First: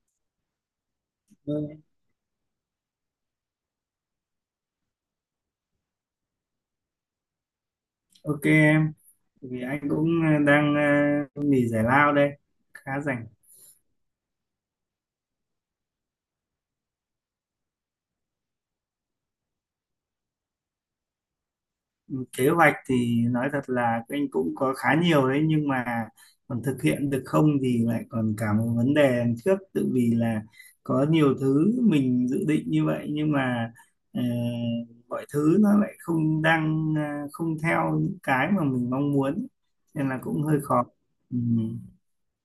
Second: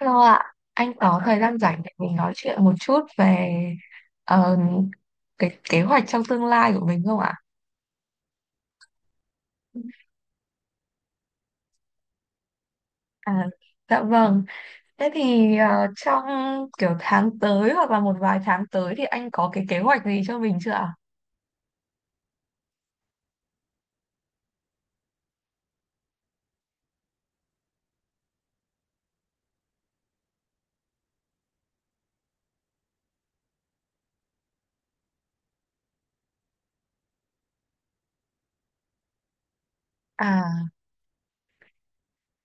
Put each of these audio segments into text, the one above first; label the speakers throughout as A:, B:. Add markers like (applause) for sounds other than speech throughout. A: Hello ạ, anh có thời gian
B: Ừ,
A: rảnh để mình nói chuyện một chút về ờ, cái kế hoạch trong tương lai của mình không ạ?
B: ok em, vì anh cũng đang nghỉ giải lao đây, khá rảnh.
A: À, dạ vâng. Thế thì trong kiểu tháng tới hoặc là một vài tháng tới thì anh có cái kế hoạch gì cho mình chưa ạ?
B: Kế hoạch thì nói thật là anh cũng có khá nhiều đấy, nhưng mà còn thực hiện được không thì lại còn cả một vấn đề đằng trước, tự vì là có nhiều thứ mình dự định như vậy nhưng mà ờ, mọi thứ nó lại không đang ờ, không theo những cái mà mình mong muốn nên là cũng hơi
A: À,
B: khó. Ừ.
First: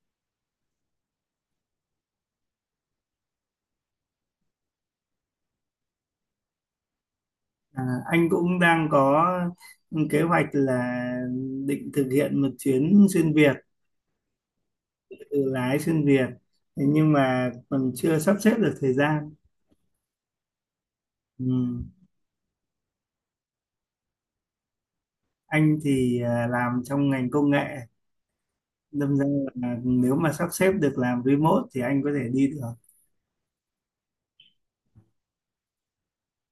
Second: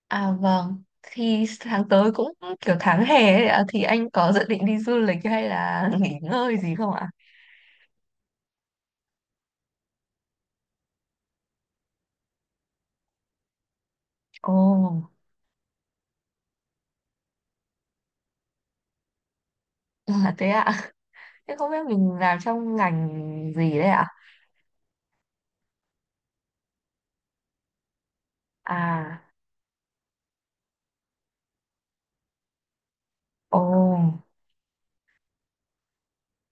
A: à vâng. Thì tháng tới cũng kiểu tháng hè ấy ạ, thì anh có dự định đi du lịch hay là (laughs) nghỉ ngơi gì không ạ?
B: À, anh cũng đang có kế hoạch là định thực hiện một chuyến xuyên Việt,
A: Ồ,
B: tự lái xuyên Việt, thế nhưng mà còn chưa sắp xếp được thời gian.
A: à, thế ạ.
B: Ừ.
A: Thế không biết mình làm trong ngành gì đấy ạ?
B: Anh thì làm trong ngành công nghệ, đâm
A: À,
B: ra là nếu mà sắp xếp được làm remote thì anh có thể đi được.
A: ồ.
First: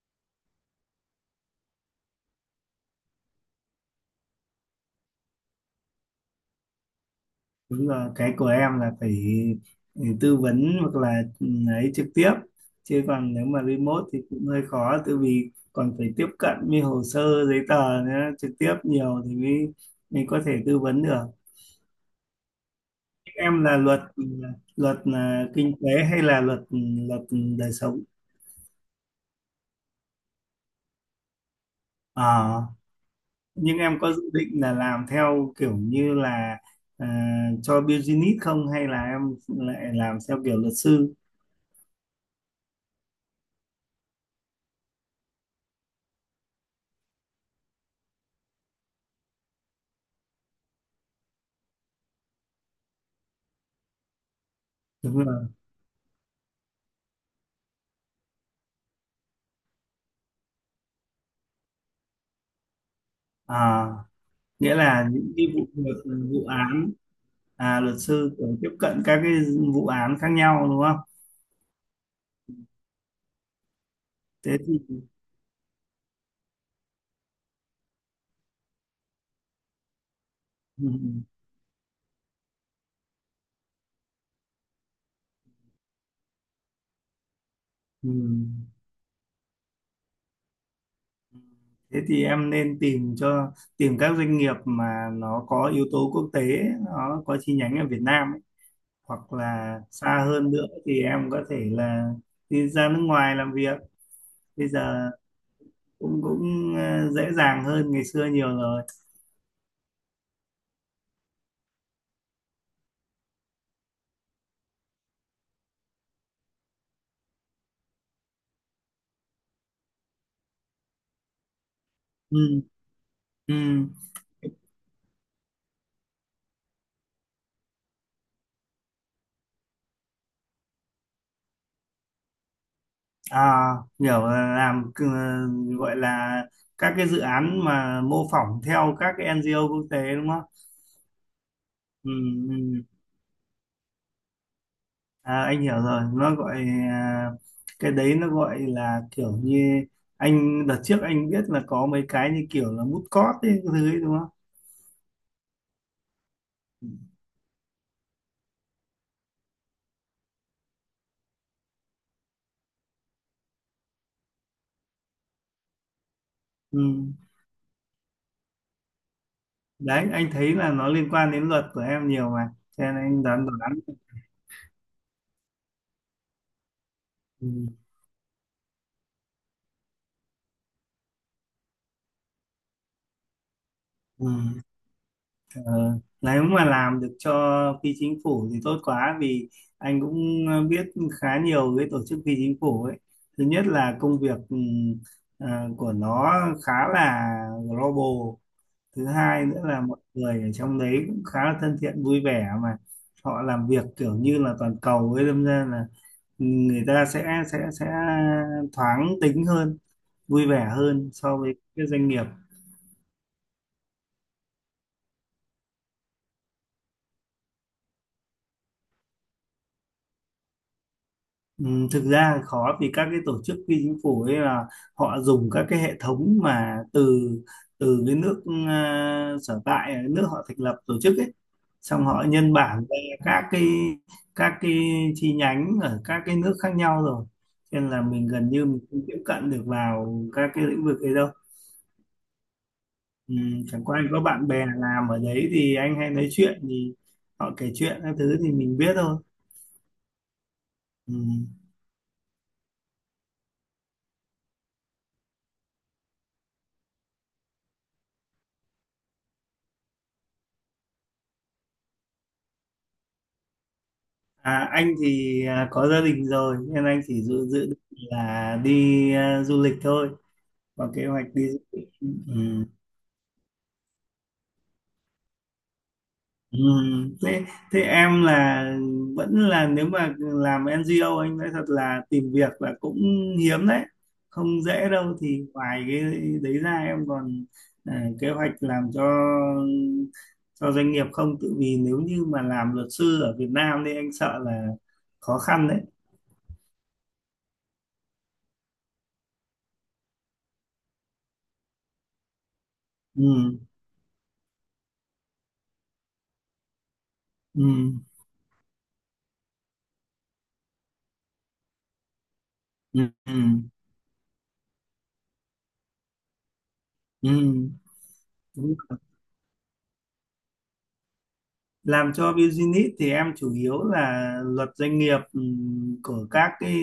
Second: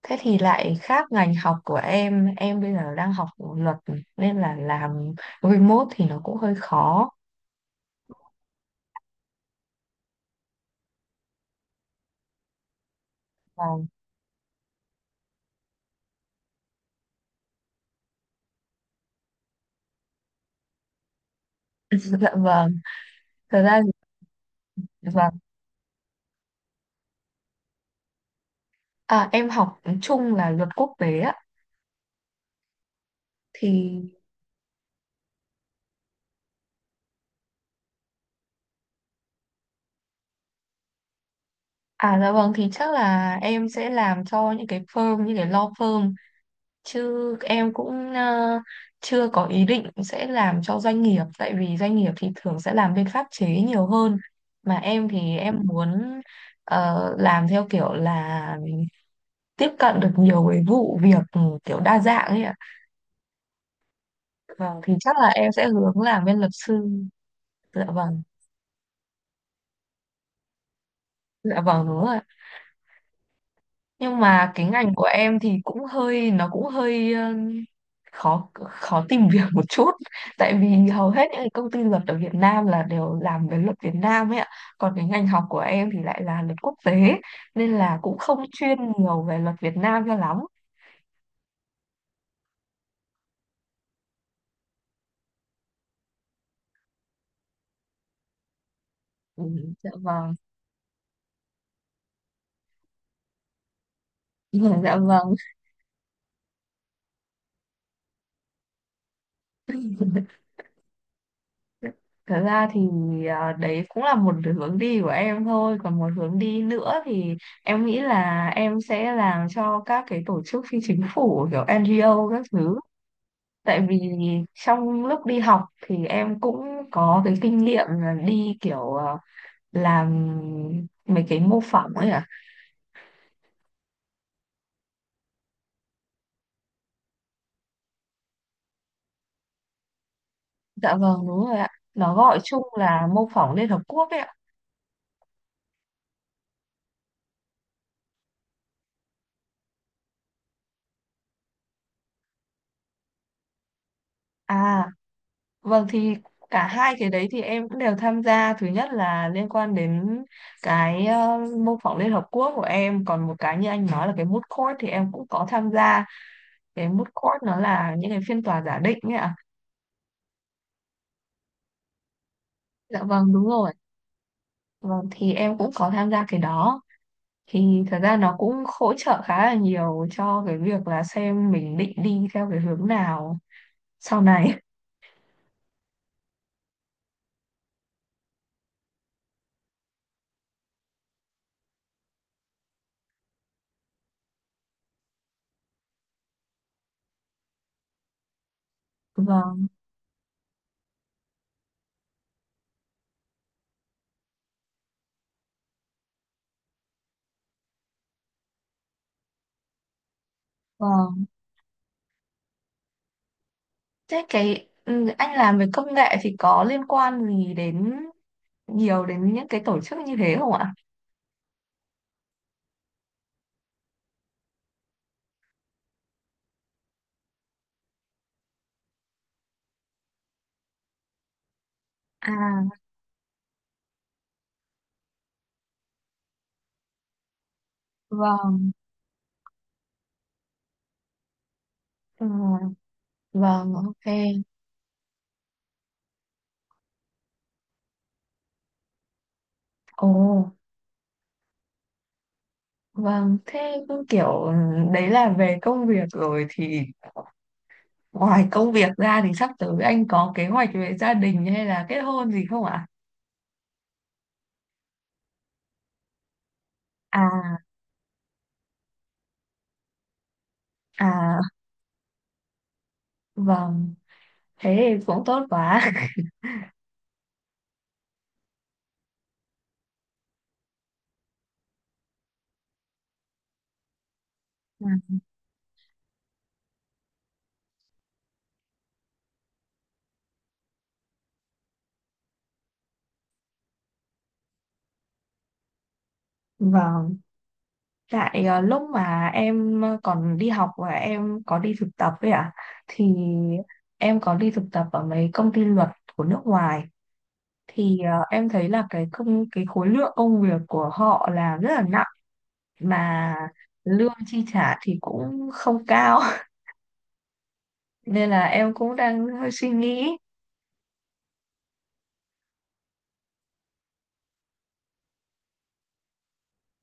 A: Thế thì lại khác ngành học của em bây giờ đang học luật nên là làm remote thì nó cũng hơi khó.
B: Đúng rồi, cái của em là phải tư vấn hoặc là ấy trực tiếp, chứ còn nếu mà
A: Vâng.
B: remote thì cũng hơi khó tại vì còn phải tiếp cận với hồ sơ giấy tờ nữa, trực tiếp nhiều thì mới mới có thể tư vấn được.
A: (laughs) Dạ vâng,
B: Em
A: thật
B: là
A: ra
B: luật
A: vâng.
B: là kinh tế hay là luật đời sống?
A: À, em học chung là luật quốc tế á
B: À, nhưng em
A: thì
B: có dự định là làm theo kiểu như là à, cho business không, hay là em lại làm theo kiểu luật sư?
A: à dạ vâng thì chắc là em sẽ làm cho những cái firm như cái law firm chứ em cũng chưa có ý định sẽ làm cho doanh nghiệp tại vì doanh nghiệp thì thường sẽ làm bên pháp chế nhiều hơn mà em
B: Đúng
A: thì
B: rồi,
A: em muốn làm theo kiểu là tiếp cận được nhiều cái vụ việc ừ, kiểu đa dạng ấy ạ.
B: à, nghĩa
A: Vâng, thì
B: là
A: chắc là
B: những cái
A: em sẽ
B: vụ
A: hướng làm
B: việc
A: bên
B: vụ
A: luật sư.
B: án,
A: Dạ
B: luật
A: vâng,
B: sư cũng tiếp cận các cái vụ án khác nhau đúng không?
A: dạ vâng đúng rồi. Nhưng mà
B: Thế
A: cái
B: thì
A: ngành của em thì cũng hơi nó cũng hơi khó khó tìm (laughs) việc một chút tại
B: ừ,
A: vì hầu hết những cái công ty luật ở Việt Nam là đều làm về luật Việt Nam ấy ạ. Còn cái ngành học của em thì lại là luật quốc tế nên là
B: ừ,
A: cũng không
B: ừ.
A: chuyên nhiều về luật Việt Nam cho lắm.
B: Thế thì em nên tìm các doanh nghiệp mà nó có yếu tố quốc tế, nó có chi nhánh ở Việt Nam ấy. Hoặc
A: Ừ,
B: là
A: dạ
B: xa
A: vâng.
B: hơn nữa thì em có thể là đi ra nước ngoài làm việc, bây
A: (laughs) Dạ
B: giờ
A: vâng.
B: cũng cũng ờ, dễ dàng hơn ngày xưa nhiều rồi.
A: Thật ra thì à, đấy cũng là một hướng đi của em thôi. Còn một hướng đi nữa thì em nghĩ là em sẽ làm cho các cái tổ chức phi chính phủ kiểu NGO các
B: Ừ,
A: thứ.
B: ừ.
A: Tại vì trong lúc đi học thì em cũng có cái kinh nghiệm là đi kiểu à, làm mấy cái mô phỏng ấy ạ.
B: À, hiểu là gọi là các cái dự án mà mô phỏng theo các cái NGO quốc tế đúng không?
A: Dạ vâng, đúng rồi ạ.
B: Ừ,
A: Nó gọi chung
B: ừ.
A: là mô phỏng Liên Hợp Quốc ấy ạ.
B: Anh hiểu rồi, à, cái đấy nó gọi là kiểu như anh đợt trước anh biết là có mấy cái như kiểu là mút cót ấy, cái thứ ấy đúng không?
A: À, vâng thì cả hai cái đấy thì em cũng đều tham gia. Thứ nhất là liên quan đến cái mô phỏng Liên Hợp Quốc của em. Còn một cái như anh nói là cái moot court thì em cũng có tham gia.
B: Ừ.
A: Cái moot court nó là những cái phiên tòa giả định ấy ạ.
B: Đấy, anh thấy là nó liên quan đến luật của em nhiều mà, cho nên
A: Dạ
B: anh
A: vâng đúng
B: đoán
A: rồi.
B: đoán.
A: Vâng thì em cũng có tham gia cái đó.
B: Ừ.
A: Thì thật ra nó cũng hỗ trợ khá là nhiều cho cái việc là xem mình định đi theo cái hướng nào sau
B: Ừ.
A: này.
B: Ờ, Nếu mà làm được cho phi chính phủ thì tốt quá, vì anh cũng biết khá nhiều cái tổ chức phi chính phủ ấy. Thứ nhất là công việc ờ, của nó khá là global. Thứ
A: (laughs)
B: hai nữa
A: Vâng,
B: là mọi người ở trong đấy cũng khá là thân thiện, vui vẻ, mà họ làm việc kiểu như là toàn cầu ấy, đâm ra là người ta sẽ thoáng tính hơn, vui vẻ hơn
A: vâng.
B: so với các doanh nghiệp.
A: Thế cái ừ, anh làm về công nghệ thì có liên quan gì đến nhiều đến những cái tổ chức như thế không ạ?
B: Ừ, thực ra khó, vì các cái tổ chức phi chính phủ ấy là họ dùng các cái hệ thống mà từ từ cái nước sở tại, cái nước họ thành lập tổ chức ấy, xong họ nhân
A: À,
B: bản ra các cái các cái chi nhánh ở các cái nước khác nhau rồi, cho nên là mình gần như
A: vâng,
B: mình không tiếp cận được vào các cái lĩnh vực ấy đâu.
A: ừ,
B: Ừ,
A: vâng,
B: chẳng qua
A: ok.
B: anh có bạn bè làm ở đấy thì anh hay nói chuyện, thì họ kể chuyện các thứ thì mình biết thôi.
A: Ồ,
B: Ừ.
A: vâng, thế cứ kiểu ừ, đấy là về công việc rồi thì ngoài công việc ra thì sắp tới anh có kế hoạch về gia đình hay là kết hôn gì không ạ?
B: À, anh thì có gia đình rồi nên anh chỉ dự dự
A: À,
B: định là đi du lịch thôi, có kế hoạch
A: à,
B: đi du lịch. Ừ.
A: vâng, thế thì cũng tốt quá. (laughs)
B: Ừ. Thế thế em là, vẫn là nếu mà làm NGO anh nói thật là tìm việc là cũng hiếm đấy, không
A: Ừ,
B: dễ đâu. Thì ngoài cái đấy ra em còn kế hoạch làm cho doanh nghiệp không, tự vì nếu như mà làm luật sư ở Việt Nam thì anh sợ là khó khăn đấy.
A: vâng, tại lúc mà em còn đi học và em có đi thực tập ấy ạ, thì
B: Ừ.
A: em có đi thực tập ở mấy công ty luật của nước ngoài
B: Ừ.
A: thì em thấy là cái khối lượng công việc của họ là rất là nặng
B: Ừ. Ừ.
A: mà lương chi trả thì cũng không cao (laughs)
B: Ừ,
A: nên là em
B: đúng
A: cũng
B: rồi.
A: đang hơi suy nghĩ
B: Làm cho business thì em chủ yếu là luật doanh nghiệp, của các cái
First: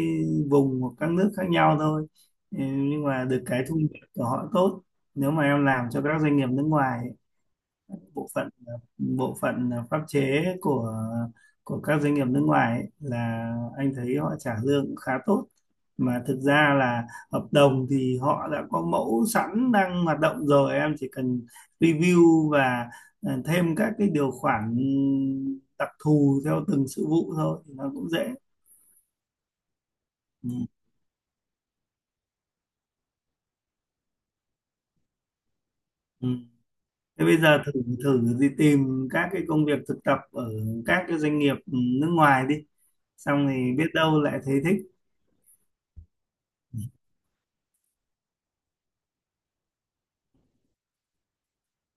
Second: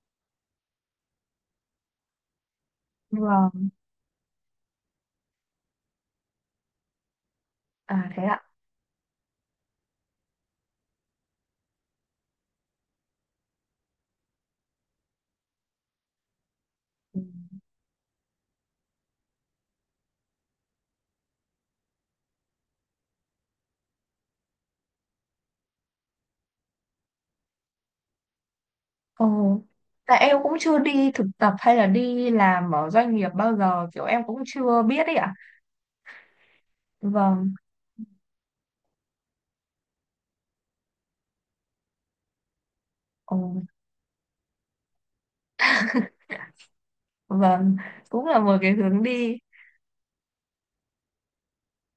B: vùng hoặc các nước khác nhau thôi. Ừ, nhưng mà được cái
A: vâng
B: thu nhập của họ tốt nếu mà em làm cho các doanh nghiệp nước ngoài.
A: à thế
B: bộ
A: ạ
B: phận bộ phận pháp chế của các doanh nghiệp nước ngoài ấy, là anh thấy họ trả lương cũng khá tốt, mà thực ra là
A: Ừ.
B: hợp đồng thì họ đã có mẫu sẵn đang hoạt động rồi, em chỉ cần review và thêm các cái điều khoản đặc thù theo từng sự vụ thôi thì nó cũng dễ.
A: Ồ tại em
B: Ừ.
A: cũng chưa đi thực tập hay là đi làm ở doanh nghiệp bao giờ kiểu em cũng chưa biết ấy ạ
B: Ừ. Thế bây
A: vâng
B: giờ thử thử đi tìm các cái công việc thực tập ở các cái doanh nghiệp nước ngoài đi,
A: ồ
B: xong thì biết đâu lại thấy thích.
A: vâng cũng là một cái hướng đi.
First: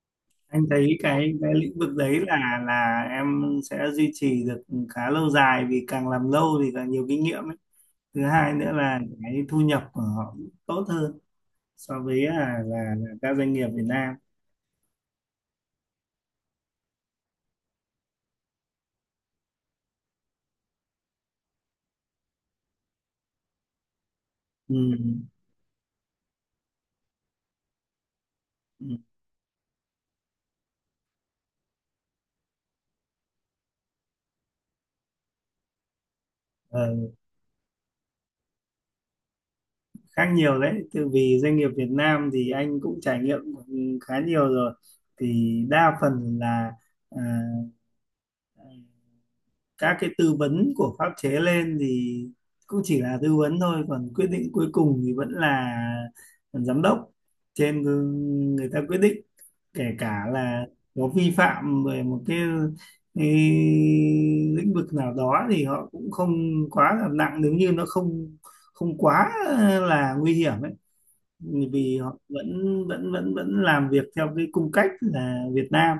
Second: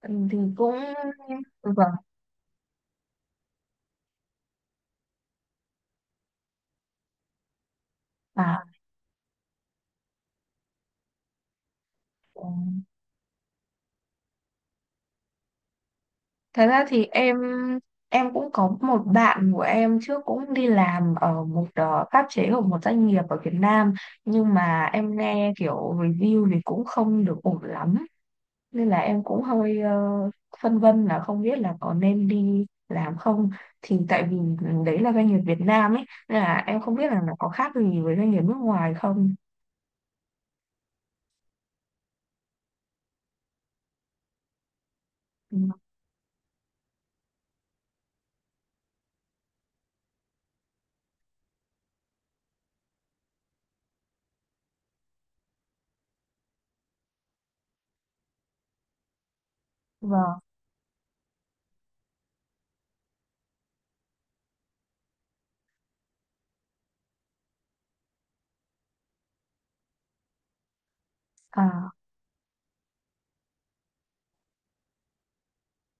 A: Ừ, thì
B: Anh
A: cũng
B: thấy cái lĩnh vực
A: vâng
B: đấy là em sẽ duy trì được khá lâu dài, vì càng làm lâu thì càng nhiều kinh nghiệm ấy. Thứ hai
A: à
B: nữa là cái thu nhập của họ tốt hơn so với
A: ừ.
B: là các doanh nghiệp Việt Nam.
A: Thật ra thì em cũng có một bạn của em trước cũng đi làm ở một pháp chế của một doanh nghiệp ở Việt Nam nhưng
B: Ừ.
A: mà em nghe kiểu review thì cũng không được ổn lắm
B: Ừ.
A: nên là em cũng hơi phân vân là không biết là có nên đi làm không thì tại vì đấy là doanh nghiệp Việt Nam ấy nên là em không
B: Ờ,
A: biết là nó có khác gì với doanh nghiệp nước ngoài không.
B: Khác nhiều đấy, từ vì doanh nghiệp Việt Nam thì anh cũng trải nghiệm khá nhiều rồi, thì
A: Ừ,
B: đa phần là à, các cái tư vấn của pháp chế lên thì cũng chỉ là tư vấn thôi, còn quyết định cuối cùng thì vẫn là giám đốc trên, người ta quyết định. Kể cả
A: vâng.
B: là có vi phạm về một cái lĩnh vực nào đó thì họ cũng không quá là nặng, nếu như nó không không quá là nguy hiểm ấy,
A: À,
B: vì họ vẫn vẫn vẫn vẫn làm việc theo cái cung cách là Việt Nam,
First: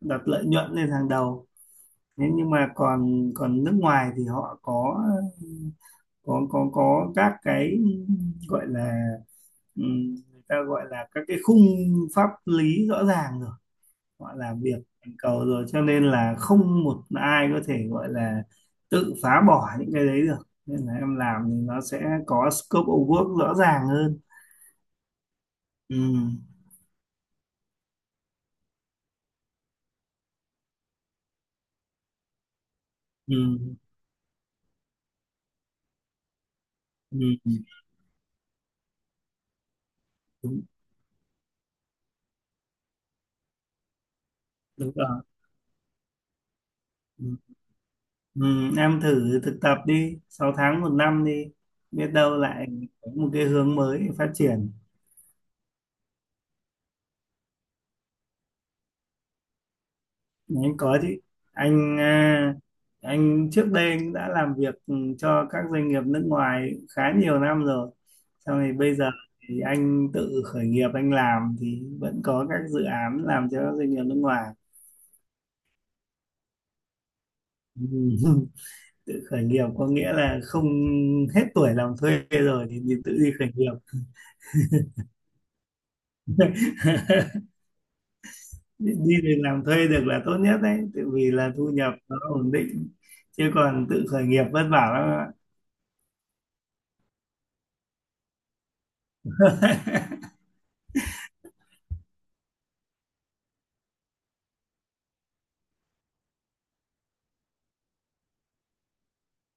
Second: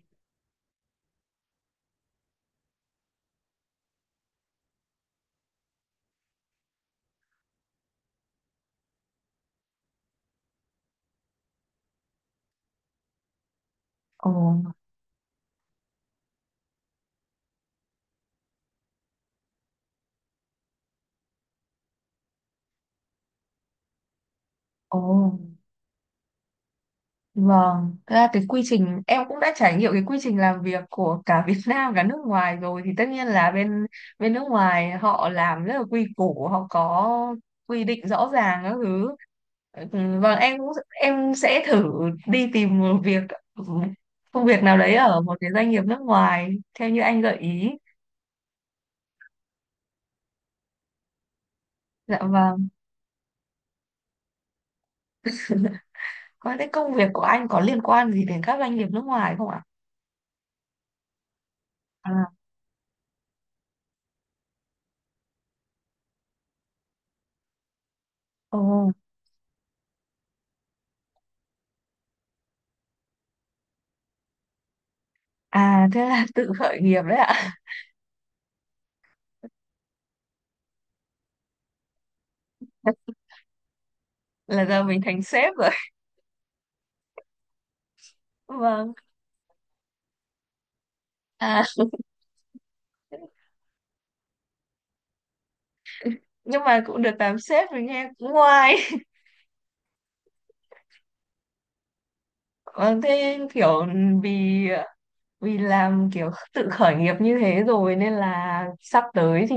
B: đặt lợi nhuận lên hàng đầu. Thế nhưng mà còn còn nước ngoài thì họ có các cái, gọi là người ta gọi là các cái khung pháp lý rõ ràng rồi,
A: ồ,
B: họ làm việc toàn cầu rồi cho nên là không một ai có thể gọi là tự phá bỏ những cái đấy được, nên là em làm thì nó sẽ có scope of work rõ ràng hơn.
A: ồ.
B: Ừ,
A: Vâng, thật ra cái quy trình em cũng đã trải nghiệm cái quy trình làm việc của cả Việt (laughs) Nam cả nước ngoài rồi thì tất nhiên là
B: ừ,
A: bên bên nước ngoài họ làm rất là quy củ, họ
B: ừ,
A: có
B: ừ.
A: quy định rõ ràng các thứ. Ừ, vâng, em
B: Đúng,
A: cũng em sẽ thử đi tìm một việc công việc nào
B: đúng
A: đấy
B: rồi.
A: ở một cái doanh nghiệp nước ngoài theo như anh
B: Ừ.
A: gợi ý.
B: Ừ, em thử thực tập đi 6 tháng một năm đi, biết
A: Dạ
B: đâu lại
A: vâng.
B: có một cái hướng mới để phát triển.
A: Có cái công việc của anh có liên quan gì đến các doanh nghiệp nước ngoài không ạ?
B: Anh có chứ, anh
A: À,
B: à, anh trước đây anh đã làm việc cho các doanh nghiệp nước ngoài khá nhiều năm rồi, sau này
A: ồ,
B: bây giờ thì anh tự khởi nghiệp, anh làm thì vẫn có các dự án làm cho các doanh nghiệp nước ngoài.
A: à thế là tự khởi nghiệp đấy ạ.
B: Ừ. (laughs) Tự khởi nghiệp có nghĩa là không, hết tuổi làm thuê rồi thì, tự
A: (laughs)
B: đi khởi nghiệp.
A: Là giờ mình thành sếp rồi.
B: (laughs) đi
A: Vâng.
B: đi làm thuê được là tốt nhất đấy, tại vì là
A: À,
B: thu nhập nó ổn định, chứ còn tự khởi nghiệp vất vả lắm ạ.
A: nhưng mà cũng được làm sếp rồi nghe cũng ngoai. (laughs) Vâng thế kiểu vì vì làm kiểu tự khởi nghiệp như thế rồi nên là sắp tới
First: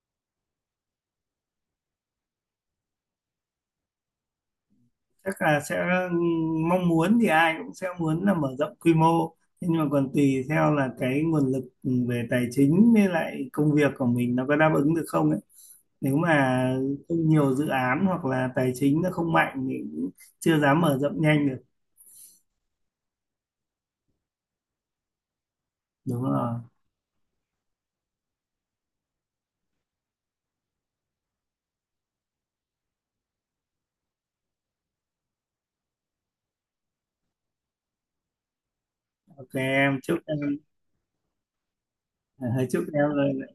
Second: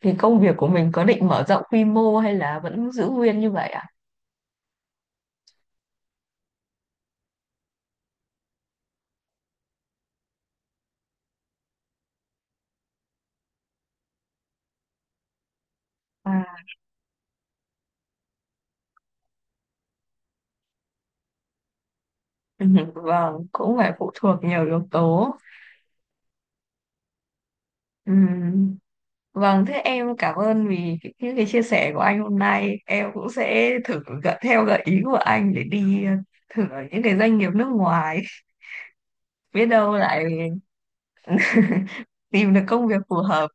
A: thì công việc của mình có định mở rộng quy mô hay là vẫn giữ nguyên như vậy ạ?
B: Chắc là sẽ, mong muốn thì ai cũng sẽ muốn là mở rộng quy mô. Thế nhưng mà còn tùy theo là cái nguồn lực về tài chính với lại công việc của mình nó có đáp ứng được không ấy, nếu
A: À?
B: mà không nhiều dự án hoặc là tài chính nó không mạnh thì cũng chưa dám mở rộng nhanh được.
A: (laughs) Vâng cũng phải phụ thuộc nhiều yếu tố.
B: Đúng rồi,
A: Ừm, vâng thế em cảm ơn vì những cái chia sẻ của anh hôm nay em cũng sẽ thử gợi theo gợi ý của anh để đi thử ở những cái doanh nghiệp nước ngoài (laughs)
B: ok
A: biết đâu
B: em, chúc
A: lại
B: em
A: (laughs) tìm được
B: (laughs) chúc
A: công việc
B: em
A: phù
B: rồi
A: hợp.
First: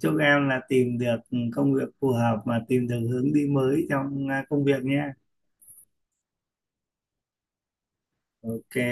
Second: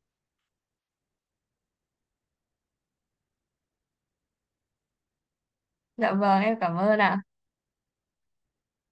B: chúc em là tìm được công việc phù hợp, mà tìm được hướng đi mới trong công việc nhé.
A: Dạ vâng em cảm ơn ạ.
B: Ok.